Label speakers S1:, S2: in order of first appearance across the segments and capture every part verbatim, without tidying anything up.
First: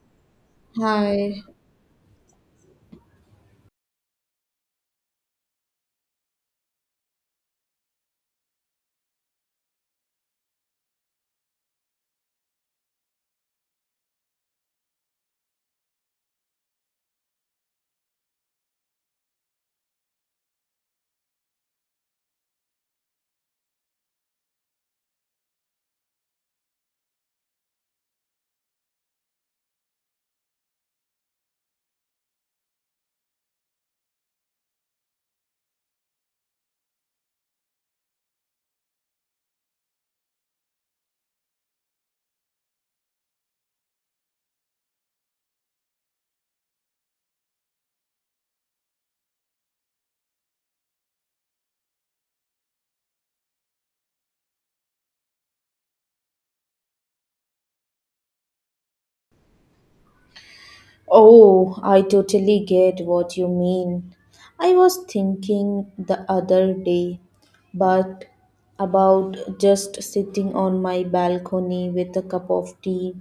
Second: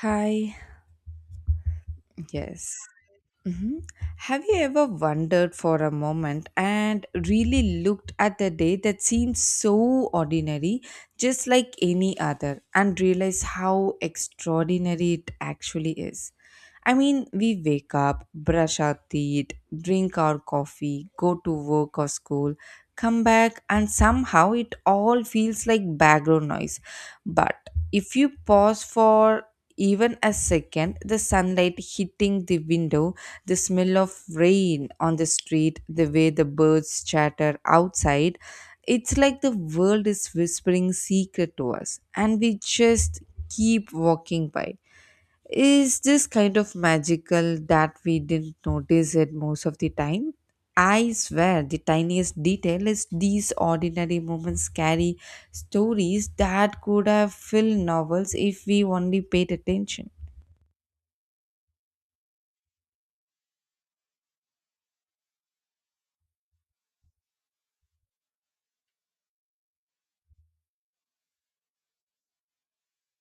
S1: Hi.
S2: Hi.
S1: Yes. hmm Have you ever wondered for a moment and really looked at a day that seems so ordinary, just like any other, and realized how extraordinary it actually is? I mean, we wake up, brush our teeth, drink our coffee, go to work or school, come back, and somehow it all feels like background noise. But if you pause for even a second, the sunlight hitting the window, the smell of rain on the street, the way the birds chatter outside, it's like the world is whispering secret to us, and we just keep walking by is just kind of magical that we didn't notice it most of the time. I swear, the tiniest detail is these ordinary moments carry stories that could have filled novels if we only paid attention.
S2: Oh, I totally get what you mean. I was thinking the other day, but about just sitting on my balcony with a cup of tea,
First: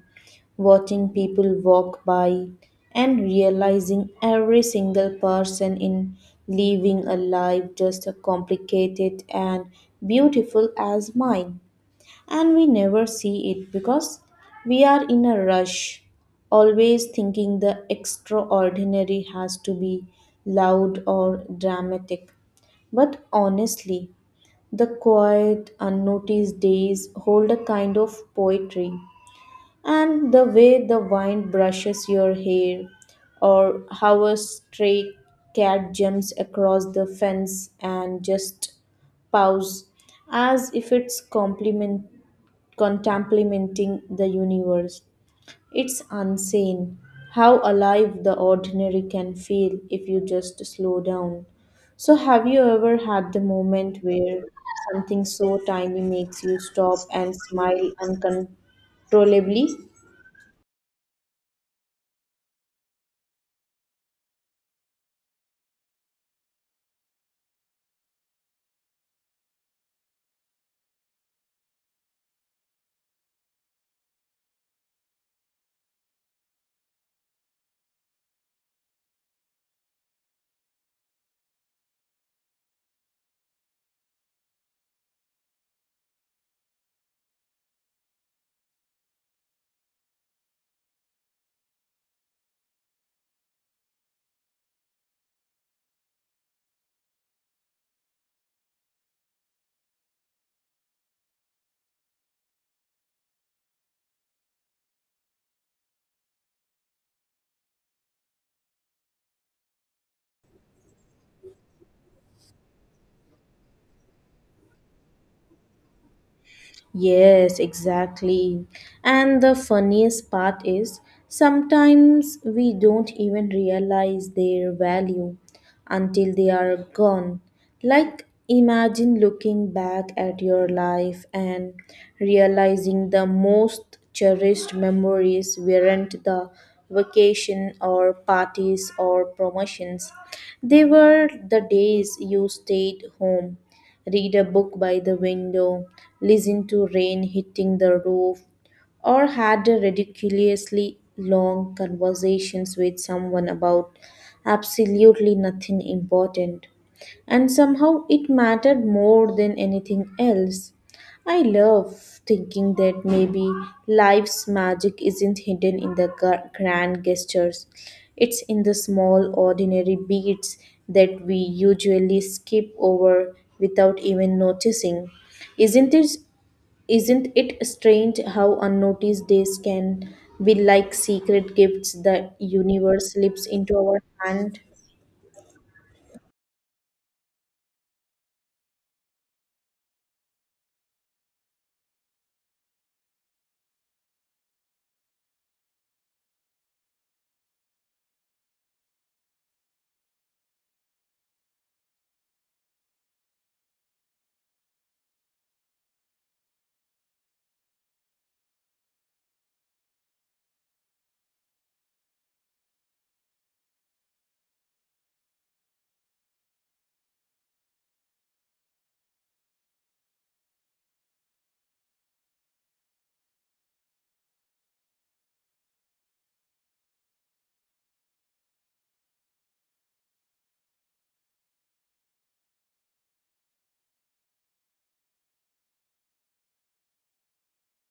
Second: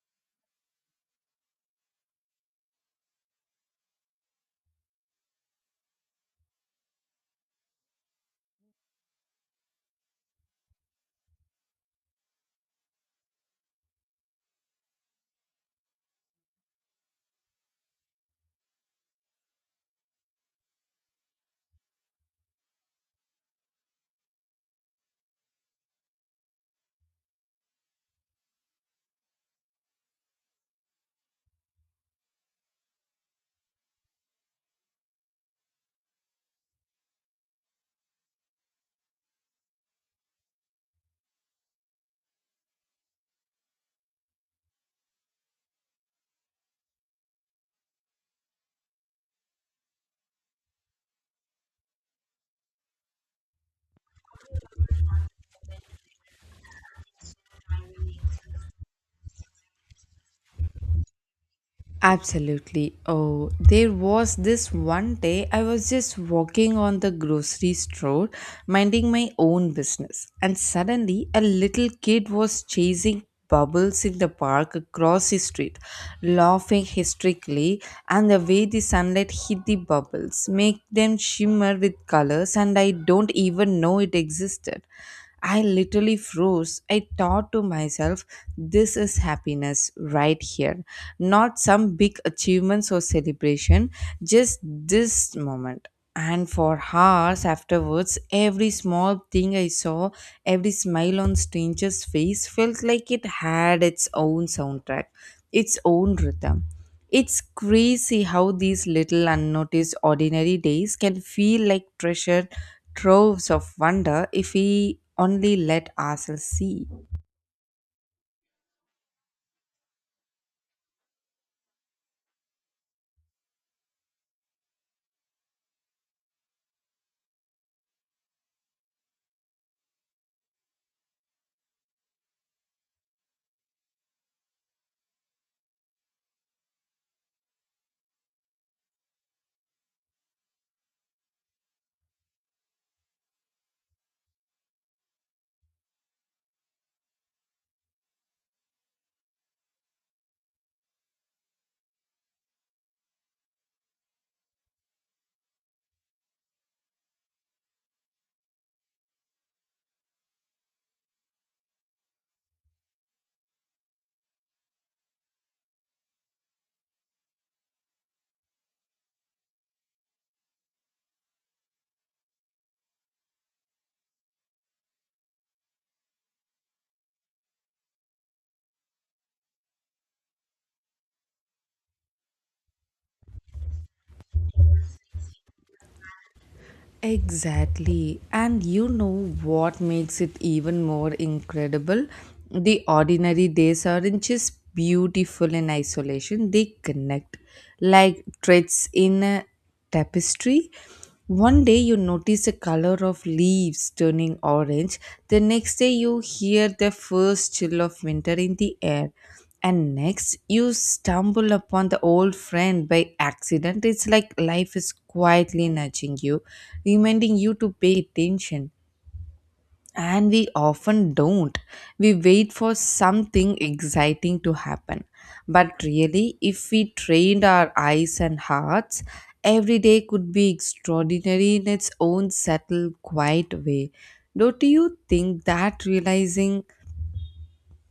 S2: watching people walk by, and realizing every single person in living a life just as complicated and beautiful as mine. And we never see it because we are in a rush, always thinking the extraordinary has to be loud or dramatic. But honestly, the quiet, unnoticed days hold a kind of poetry. And the way the wind brushes your hair, or how a stray cat jumps across the fence and just paws as if it's compliment contemplating the universe. It's insane how alive the ordinary can feel if you just slow down. So, have you ever had the moment where something so tiny makes you stop and smile uncontrollably?
S1: Absolutely. Oh, there was this one day I was just walking on the grocery store, minding my own business, and suddenly a little kid was chasing bubbles in the park across the street, laughing hysterically, and the way the sunlight hit the bubbles, make them shimmer with colors, and I don't even know it existed. I literally froze. I thought to myself, this is happiness right here. Not some big achievements or celebration, just this moment. And for hours afterwards, every small thing I saw, every smile on stranger's face felt like it had its own soundtrack, its own rhythm. It's crazy how these little unnoticed ordinary days can feel like treasure troves of wonder if we only let ourselves see.
S2: Yes, exactly. And the funniest part is sometimes we don't even realize their value until they are gone. Like, imagine looking back at your life and realizing the most cherished memories weren't the vacation or parties or promotions, they were the days you stayed home read a book by the window, listen to rain hitting the roof, or had a ridiculously long conversations with someone about absolutely nothing important. And somehow it mattered more than anything else. I love thinking that maybe life's magic isn't hidden in the gra- grand gestures. It's in the small, ordinary beats that we usually skip over without even noticing. Isn't it, isn't it strange how unnoticed days can be like secret gifts the universe slips into our hand?
S1: Exactly. And you know what makes it even more incredible? The ordinary days aren't just beautiful in isolation, they connect like threads in a tapestry. One day you notice the color of leaves turning orange, the next day you hear the first chill of winter in the air, and next you stumble upon the old friend by accident. It's like life is quietly nudging you, reminding you to pay attention, and we often don't. We wait for something exciting to happen, but really, if we trained our eyes and hearts, every day could be extraordinary in its own subtle quiet way. Don't you think that realizing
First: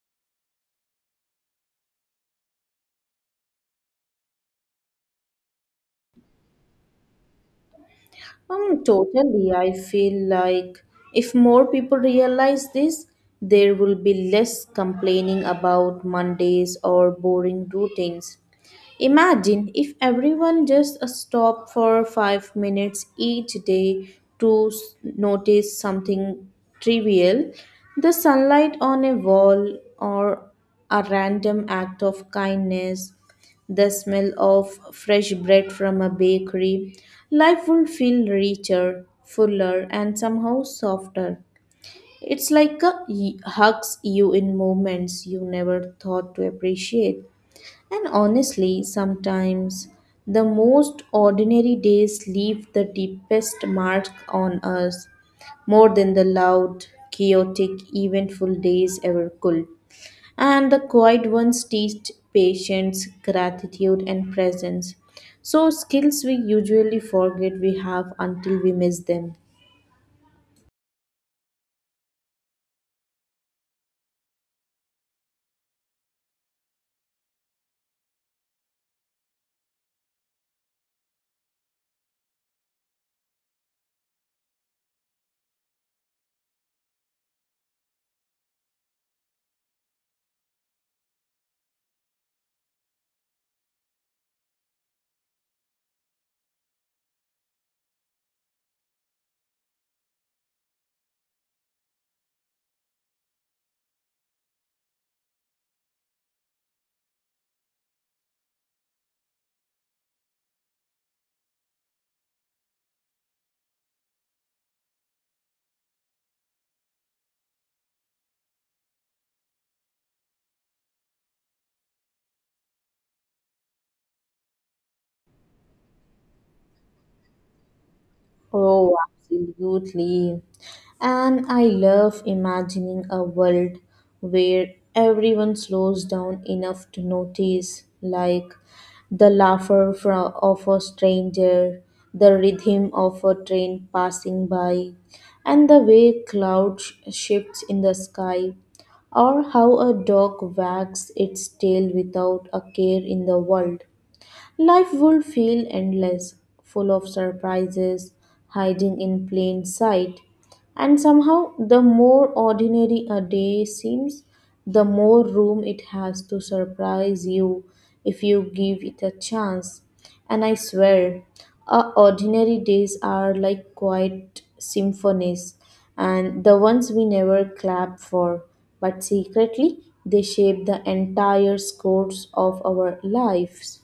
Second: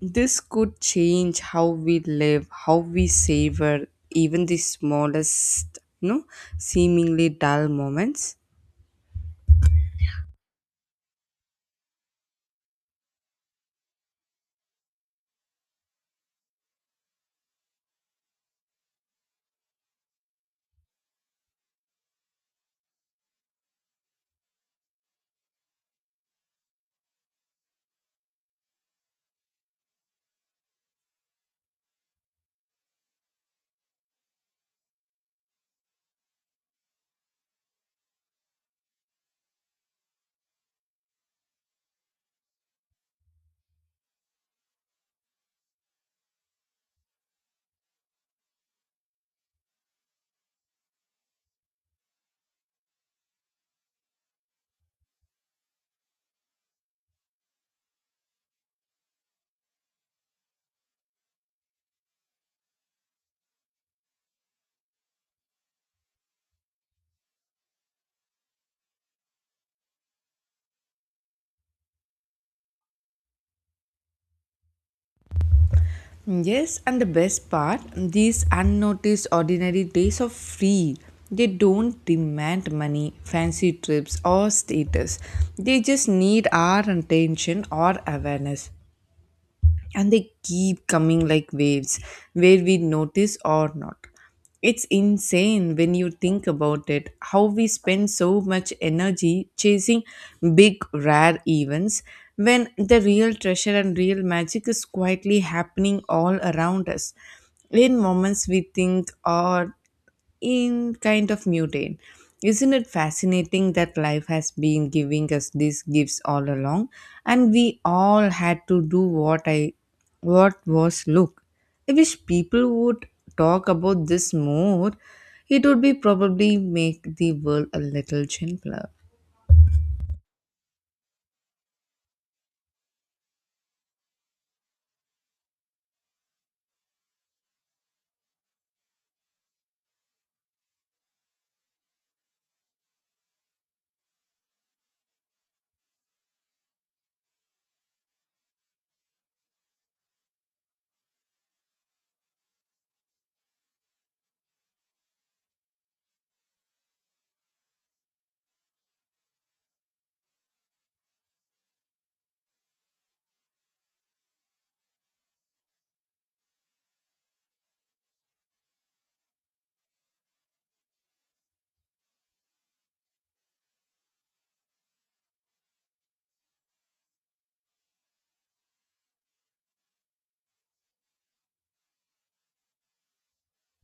S1: this could change how we live, how we savor even the smallest, no, seemingly dull moments?
S2: Um, totally. I feel like if more people realize this, there will be less complaining about Mondays or boring routines. Imagine if everyone just stopped for five minutes each day to s- notice something trivial the sunlight on a wall, or a random act of kindness, the smell of fresh bread from a bakery. Life would feel richer, fuller, and somehow softer. It's like a y- hugs you in moments you never thought to appreciate. And honestly, sometimes the most ordinary days leave the deepest mark on us more than the loud, chaotic, eventful days ever could. And the quiet ones teach patience, gratitude, and presence. So, skills we usually forget we have until we miss them.
S1: Yes, and the best part, these unnoticed ordinary days are free. They don't demand money, fancy trips, or status. They just need our attention or awareness. And they keep coming like waves where we notice or not. It's insane when you think about it how we spend so much energy chasing big rare events when the real treasure and real magic is quietly happening all around us, in moments we think are in kind of mutate. Isn't it fascinating that life has been giving us these gifts all along and we all had to do what I what was look. I wish people would talk about this more. It would be probably make the world a little gentler.
S2: Oh, absolutely. And I love imagining a world where everyone slows down enough to notice, like the laughter fro- of a stranger, the rhythm of a train passing by, and the way clouds shifts in the sky, or how a dog wags its tail without a care in the world. Life would feel endless, full of surprises, hiding in plain sight. And somehow, the more ordinary a day seems, the more room it has to surprise you if you give it a chance. And I swear, our ordinary days are like quiet symphonies, and the ones we never clap for, but secretly they shape the entire scores of our lives.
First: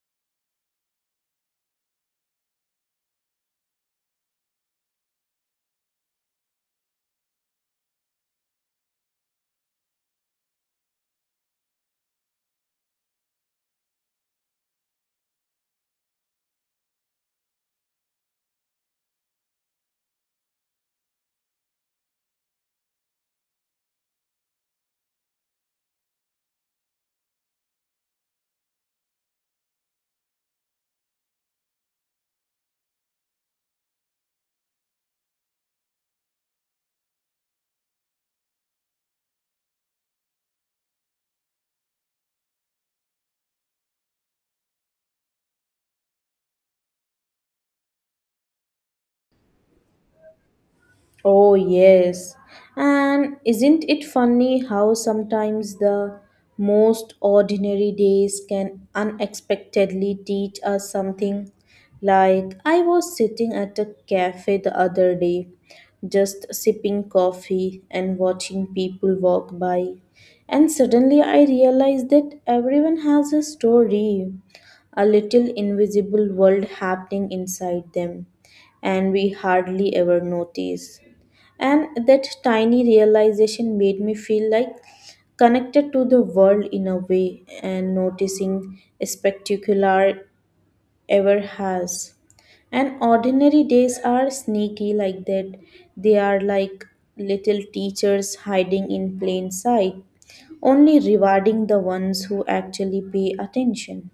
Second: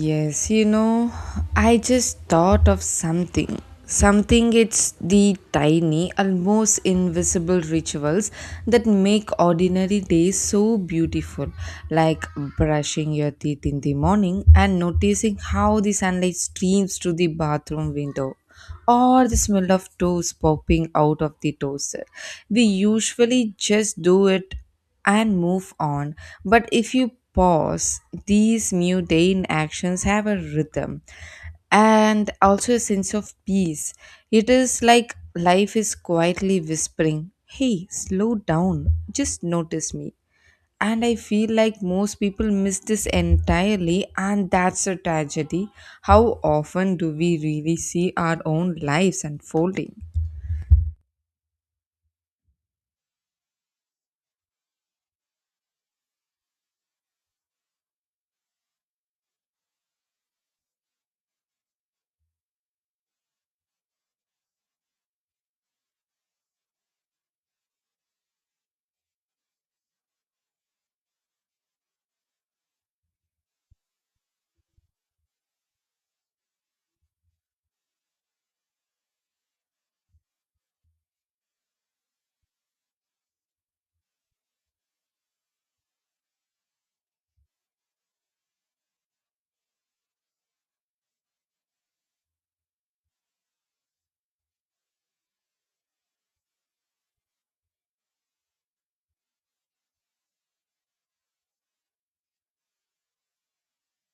S1: Yes, you know, I just thought of something. Something it's the tiny, almost invisible rituals that make ordinary days so beautiful, like brushing your teeth in the morning and noticing how the sunlight streams through the bathroom window or the smell of toast popping out of the toaster. We usually just do it and move on. But if you pause, these mundane actions have a rhythm and also a sense of peace. It is like life is quietly whispering, "Hey, slow down, just notice me." And I feel like most people miss this entirely, and that's a tragedy. How often do we really see our own lives unfolding?
S2: Oh, yes. And isn't it funny how sometimes the most ordinary days can unexpectedly teach us something? Like, I was sitting at a cafe the other day, just sipping coffee and watching people walk by. And suddenly I realized that everyone has a story, a little invisible world happening inside them, and we hardly ever notice. And that tiny realization made me feel like connected to the world in a way and noticing spectacular ever has. And ordinary days are sneaky like that. They are like little teachers hiding in plain sight, only rewarding the ones who actually pay attention.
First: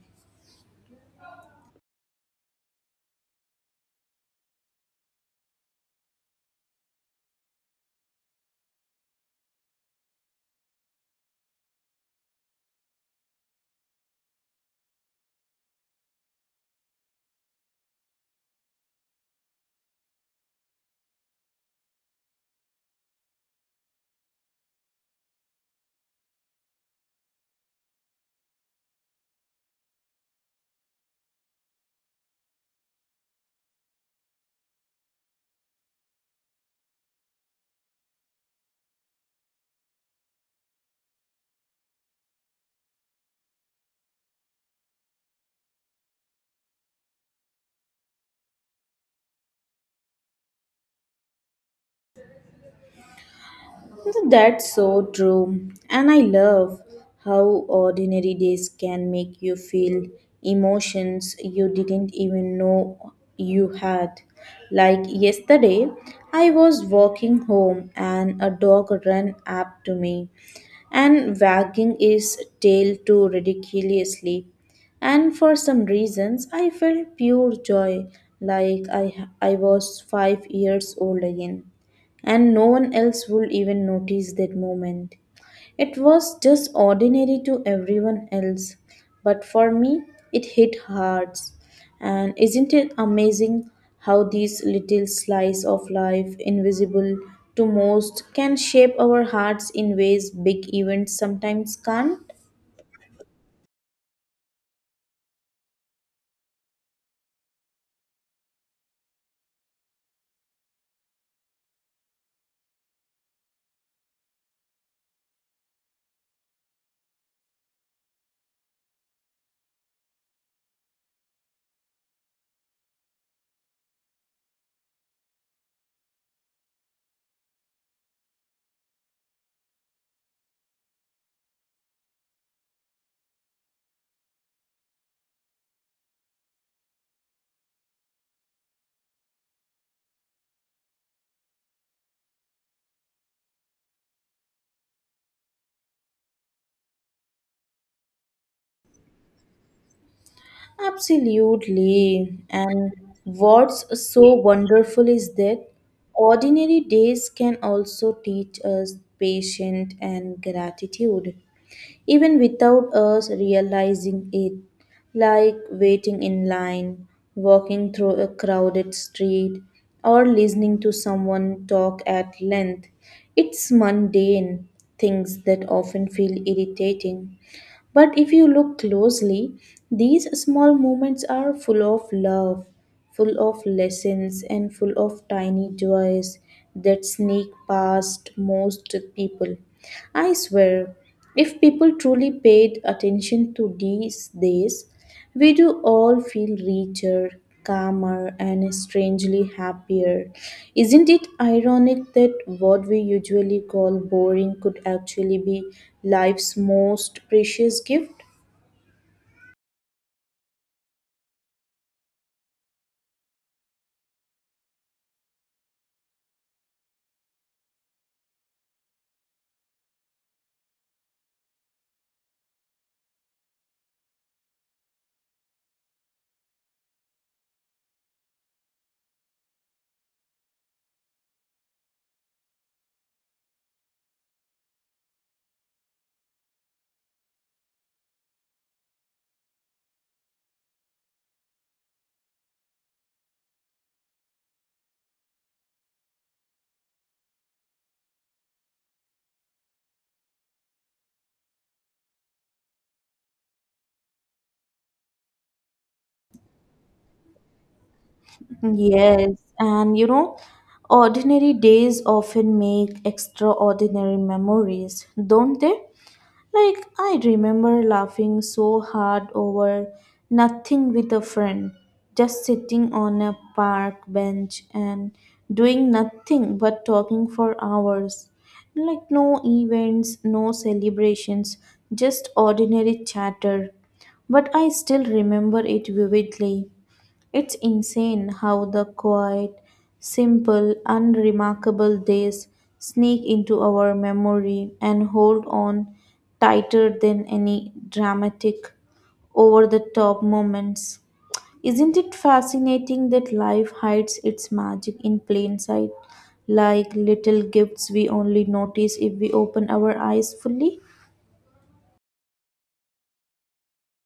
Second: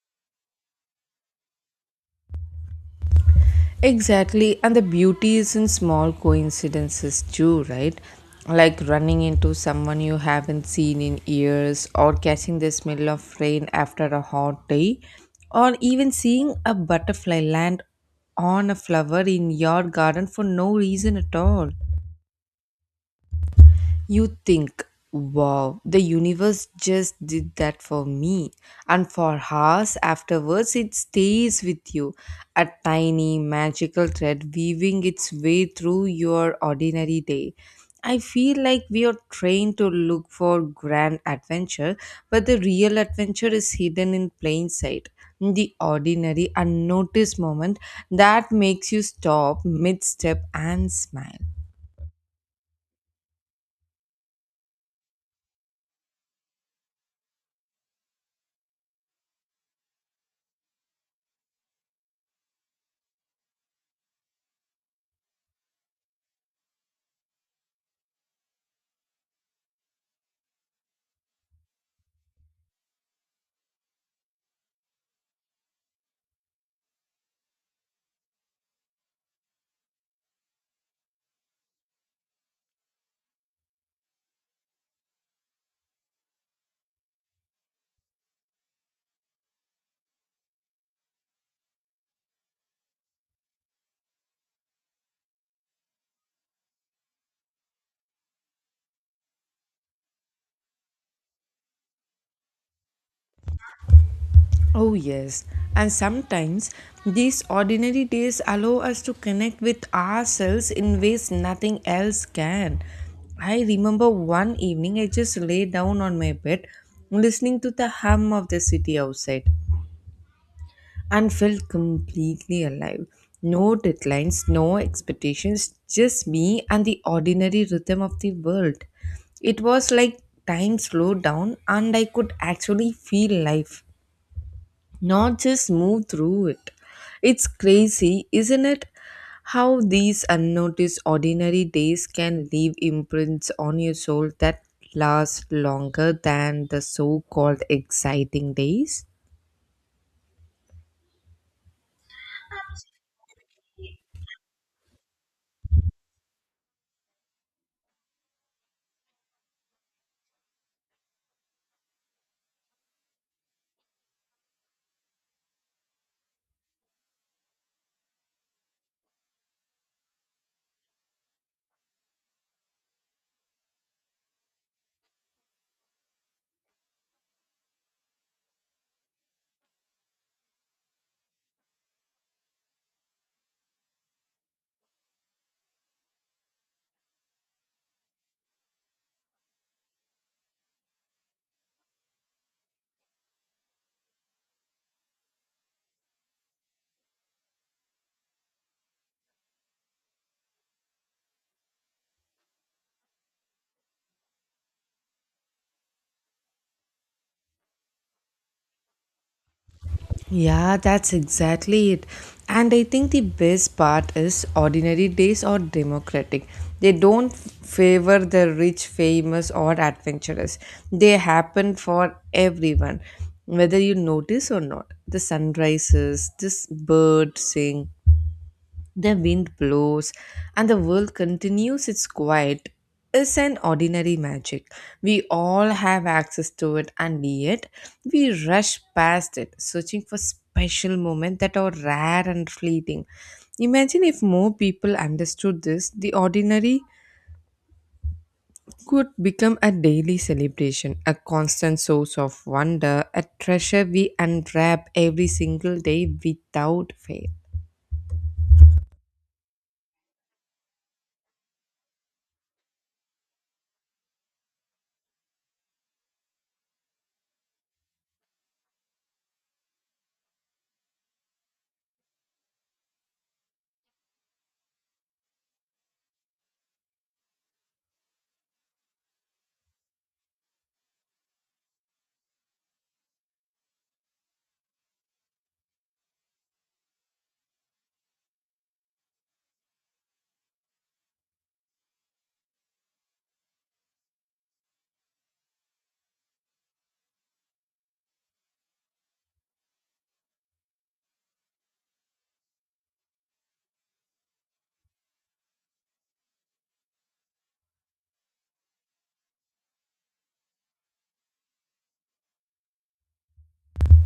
S1: Exactly, and the beauty is in small coincidences too, right? Like running into someone you haven't seen in years, or catching the smell of rain after a hot day, or even seeing a butterfly land on a flower in your garden for no reason at all. You think, wow, the universe just did that for me. And for hours afterwards, it stays with you, a tiny magical thread weaving its way through your ordinary day. I feel like we are trained to look for grand adventure, but the real adventure is hidden in plain sight. The ordinary, unnoticed moment that makes you stop mid step and smile.
S2: That's so true. And I love how ordinary days can make you feel emotions you didn't even know you had. Like yesterday, I was walking home and a dog ran up to me and wagging its tail too ridiculously. And for some reasons, I felt pure joy like I, I was five years old again and no one else would even notice that moment. It was just ordinary to everyone else, but for me, it hit hard. And isn't it amazing how these little slices of life, invisible to most, can shape our hearts in ways big events sometimes can't?
S1: Oh, yes. And sometimes these ordinary days allow us to connect with ourselves in ways nothing else can. I remember one evening I just lay down on my bed listening to the hum of the city outside and felt completely alive. No deadlines, no expectations, just me and the ordinary rhythm of the world. It was like time slowed down and I could actually feel life, not just move through it. It's crazy, isn't it? How these unnoticed ordinary days can leave imprints on your soul that last longer than the so called exciting days?
S2: Absolutely. And what's so wonderful is that ordinary days can also teach us patience and gratitude even without us realizing it, like waiting in line, walking through a crowded street, or listening to someone talk at length. It's mundane things that often feel irritating. But if you look closely, these small moments are full of love, full of lessons, and full of tiny joys that sneak past most people. I swear, if people truly paid attention to these days, we do all feel richer, calmer, and strangely happier. Isn't it ironic that what we usually call boring could actually be life's most precious gift?
S1: Yeah, that's exactly it. And I think the best part is ordinary days are democratic. They don't favor the rich, famous, or adventurous. They happen for everyone, whether you notice or not. The sunrises, this bird sing, the wind blows and the world continues its quiet. It's an ordinary magic. We all have access to it and yet we rush past it, searching for special moments that are rare and fleeting. Imagine if more people understood this, the ordinary could become a daily celebration, a constant source of wonder, a treasure we unwrap every single day without fail.
S2: Yes, and you know, ordinary days often make extraordinary memories, don't they? Like, I remember laughing so hard over nothing with a friend, just sitting on a park bench and doing nothing but talking for hours. Like, no events, no celebrations, just ordinary chatter. But I still remember it vividly. It's insane how the quiet, simple, unremarkable days sneak into our memory and hold on tighter than any dramatic, over the top moments. Isn't it fascinating that life hides its magic in plain sight, like little gifts we only notice if we open our eyes fully?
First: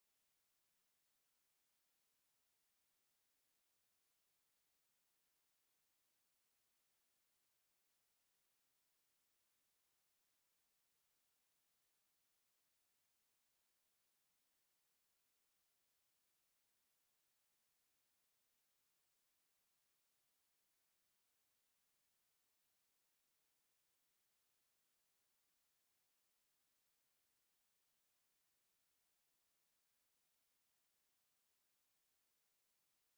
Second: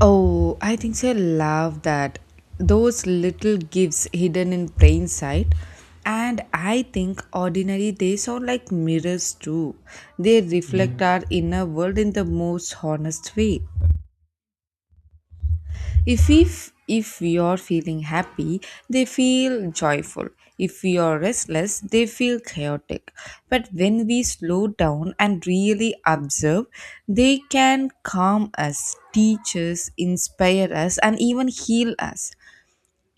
S1: Oh, I think so. I love that. Those little gifts hidden in plain sight. And I think ordinary days are like mirrors too. They reflect our inner world in the most honest way. If if if we are feeling happy, they feel joyful. If we are restless, they feel chaotic. But when we slow down and really observe, they can calm us, teach us, inspire us, and even heal us.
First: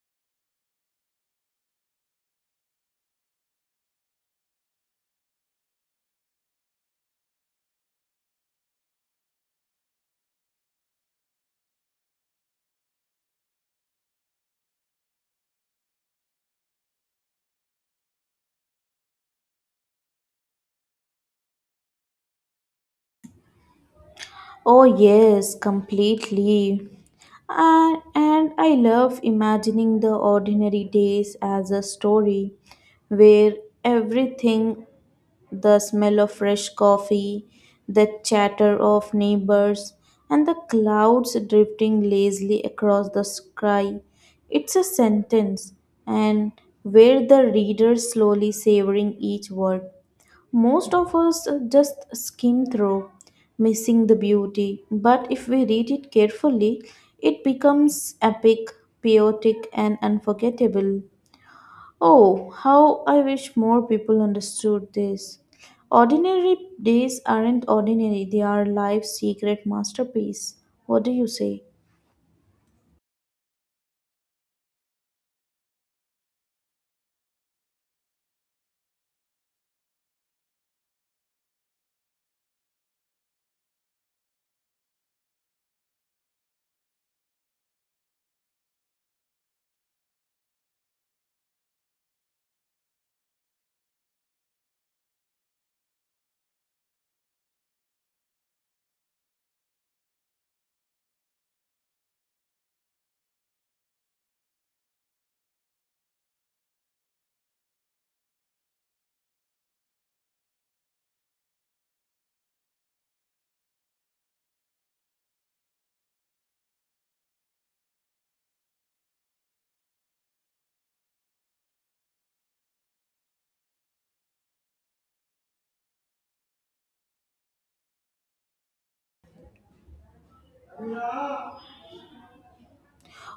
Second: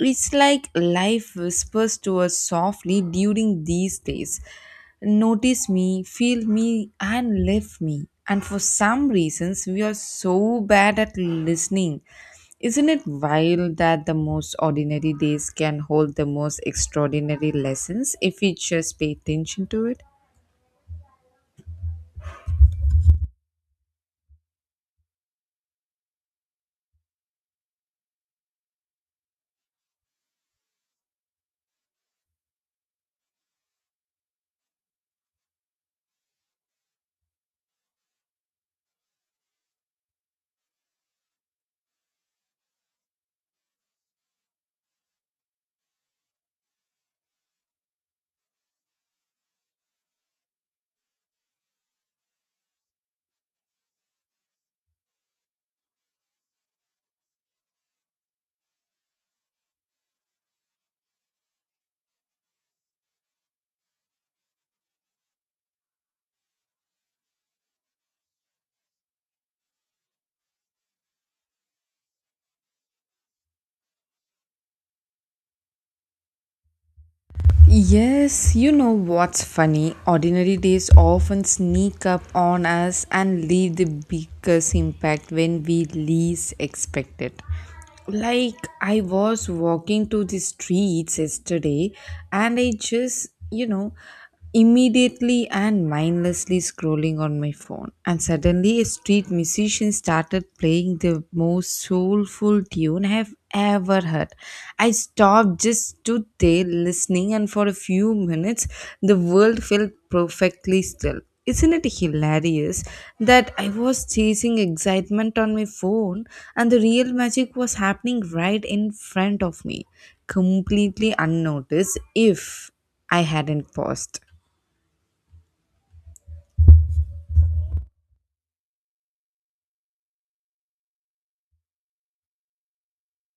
S1: It's like life whispers to us softly during these days. Notice me, feel me, and live me. And for some reasons, we are so bad at listening. Isn't it wild that the most ordinary days can hold the most extraordinary lessons if we just pay attention to it?
S2: Oh, yes, completely. And, and I love imagining the ordinary days as a story where everything the smell of fresh coffee, the chatter of neighbors, and the clouds drifting lazily across the sky. It's a sentence, and where the reader slowly savoring each word. Most of us uh, just skim through, missing the beauty, but if we read it carefully, it becomes epic, poetic, and unforgettable. Oh, how I wish more people understood this. Ordinary days aren't ordinary, they are life's secret masterpiece. What do you say?
S1: Yes, you know what's funny? Ordinary days often sneak up on us and leave the biggest impact when we least expect it. Like, I was walking to the streets yesterday and I just, you know, immediately and mindlessly scrolling on my phone. And suddenly, a street musician started playing the most soulful tune I have ever heard. I stopped, just stood there listening, and for a few minutes, the world felt perfectly still. Isn't it hilarious that I was chasing excitement on my phone and the real magic was happening right in front of me, completely unnoticed if I hadn't paused?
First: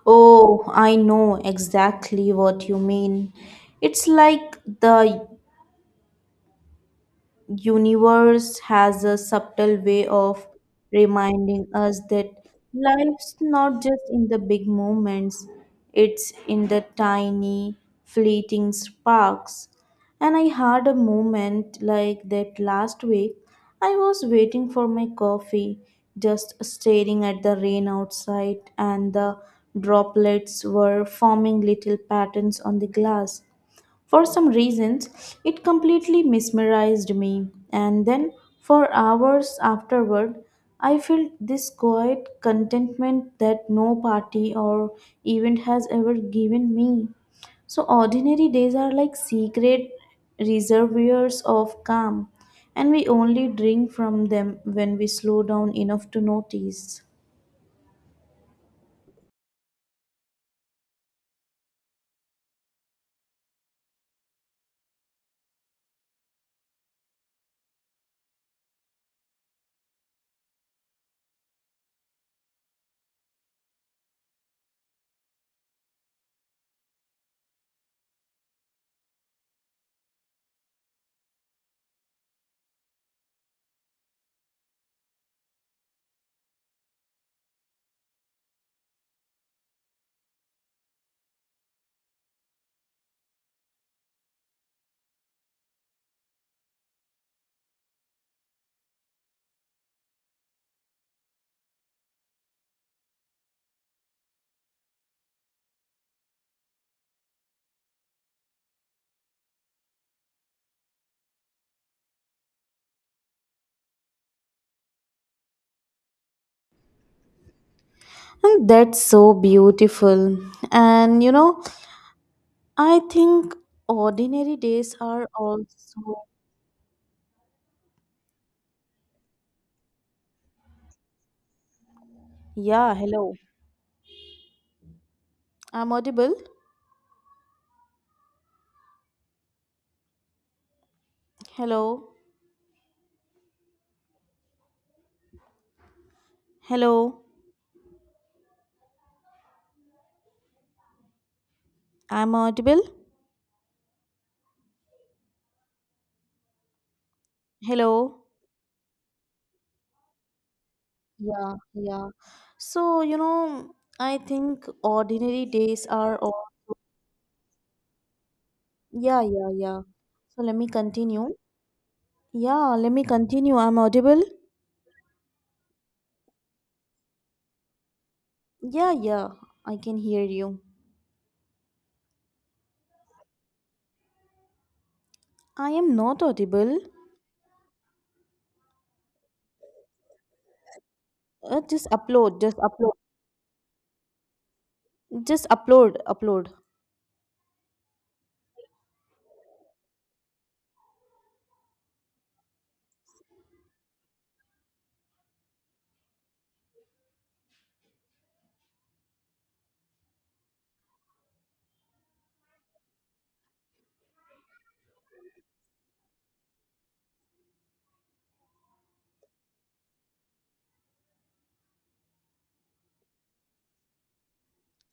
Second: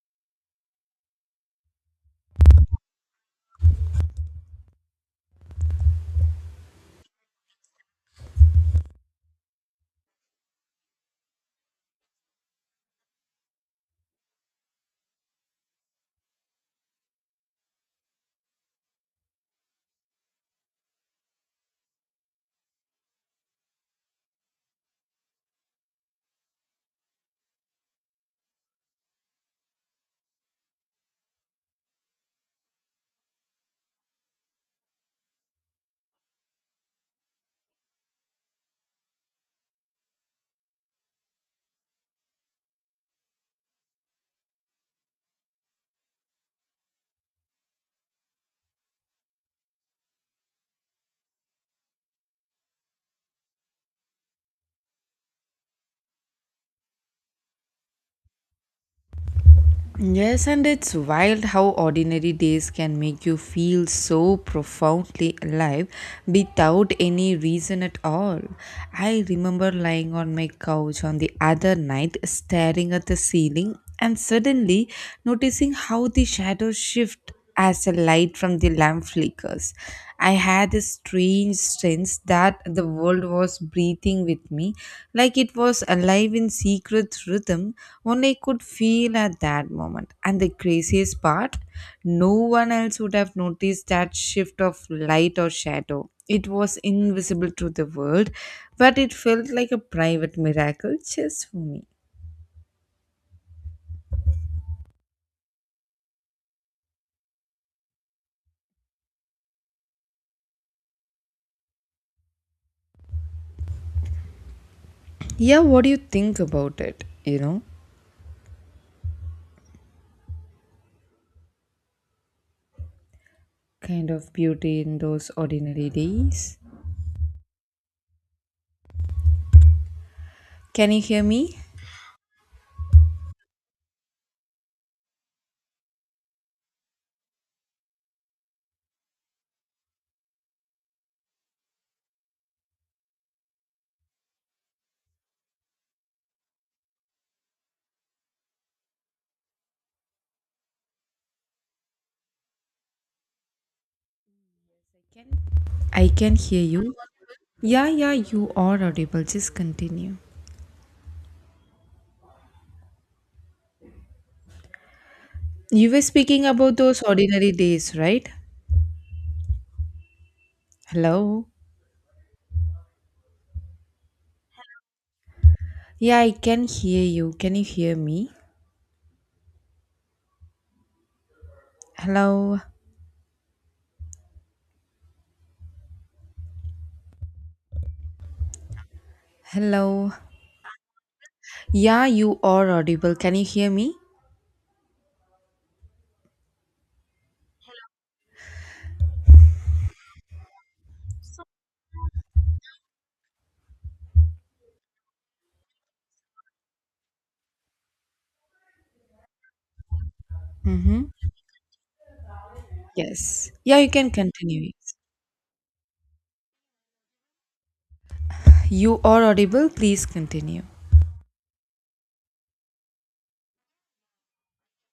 S2: Oh, I know exactly what you mean. It's like the universe has a subtle way of reminding us that life's not just in the big moments it's in the tiny fleeting sparks and I had a moment like that last week I was waiting for my coffee just staring at the rain outside and the droplets were forming little patterns on the glass for some reasons, it completely mesmerized me, and then for hours afterward, I felt this quiet contentment that no party or event has ever given me. So, ordinary days are like secret reservoirs of calm, and we only drink from them when we slow down enough to notice.
S1: Yes, and it's wild how ordinary days can make you feel so profoundly alive without any reason at all. I remember lying on my couch on the other night, staring at the ceiling, and suddenly noticing how the shadows shift as the light from the lamp flickers. I had this strange sense that the world was breathing with me, like it was alive in secret rhythm, only I could feel at that moment. And the craziest part, no one else would have noticed that shift of light or shadow. It was invisible to the world, but it felt like a private miracle just for me. Yeah, what do you think about it? You know?
S2: And that's so beautiful. And you know, I think
S1: Kind of
S2: ordinary
S1: beauty
S2: days
S1: in
S2: are
S1: those ordinary
S2: also.
S1: days. Can you hear me?
S2: Yeah, hello. I'm audible. Hello. Hello. I'm audible.
S1: I can hear you. Yeah, yeah,
S2: Hello.
S1: you are audible. Just continue.
S2: Yeah, yeah. So, you know, I think ordinary days
S1: You were
S2: are
S1: speaking
S2: all.
S1: about those ordinary days, right?
S2: Yeah, yeah, yeah. So let me continue.
S1: Hello?
S2: Yeah, let me continue. I'm audible.
S1: Yeah, I can hear you. Can you hear me?
S2: Yeah, yeah. I can hear you.
S1: Hello?
S2: I am not audible.
S1: Hello?
S2: Uh, just
S1: Yeah, you
S2: upload, just
S1: are
S2: upload,
S1: audible. Can you hear me?
S2: just upload, Upload.
S1: Mm-hmm. Yes. Yeah, you can continue. Yes. You are audible. Please continue.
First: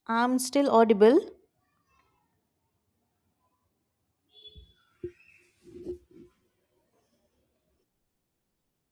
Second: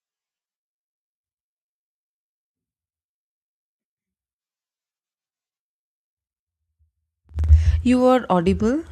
S2: I'm still audible.
S1: You are audible.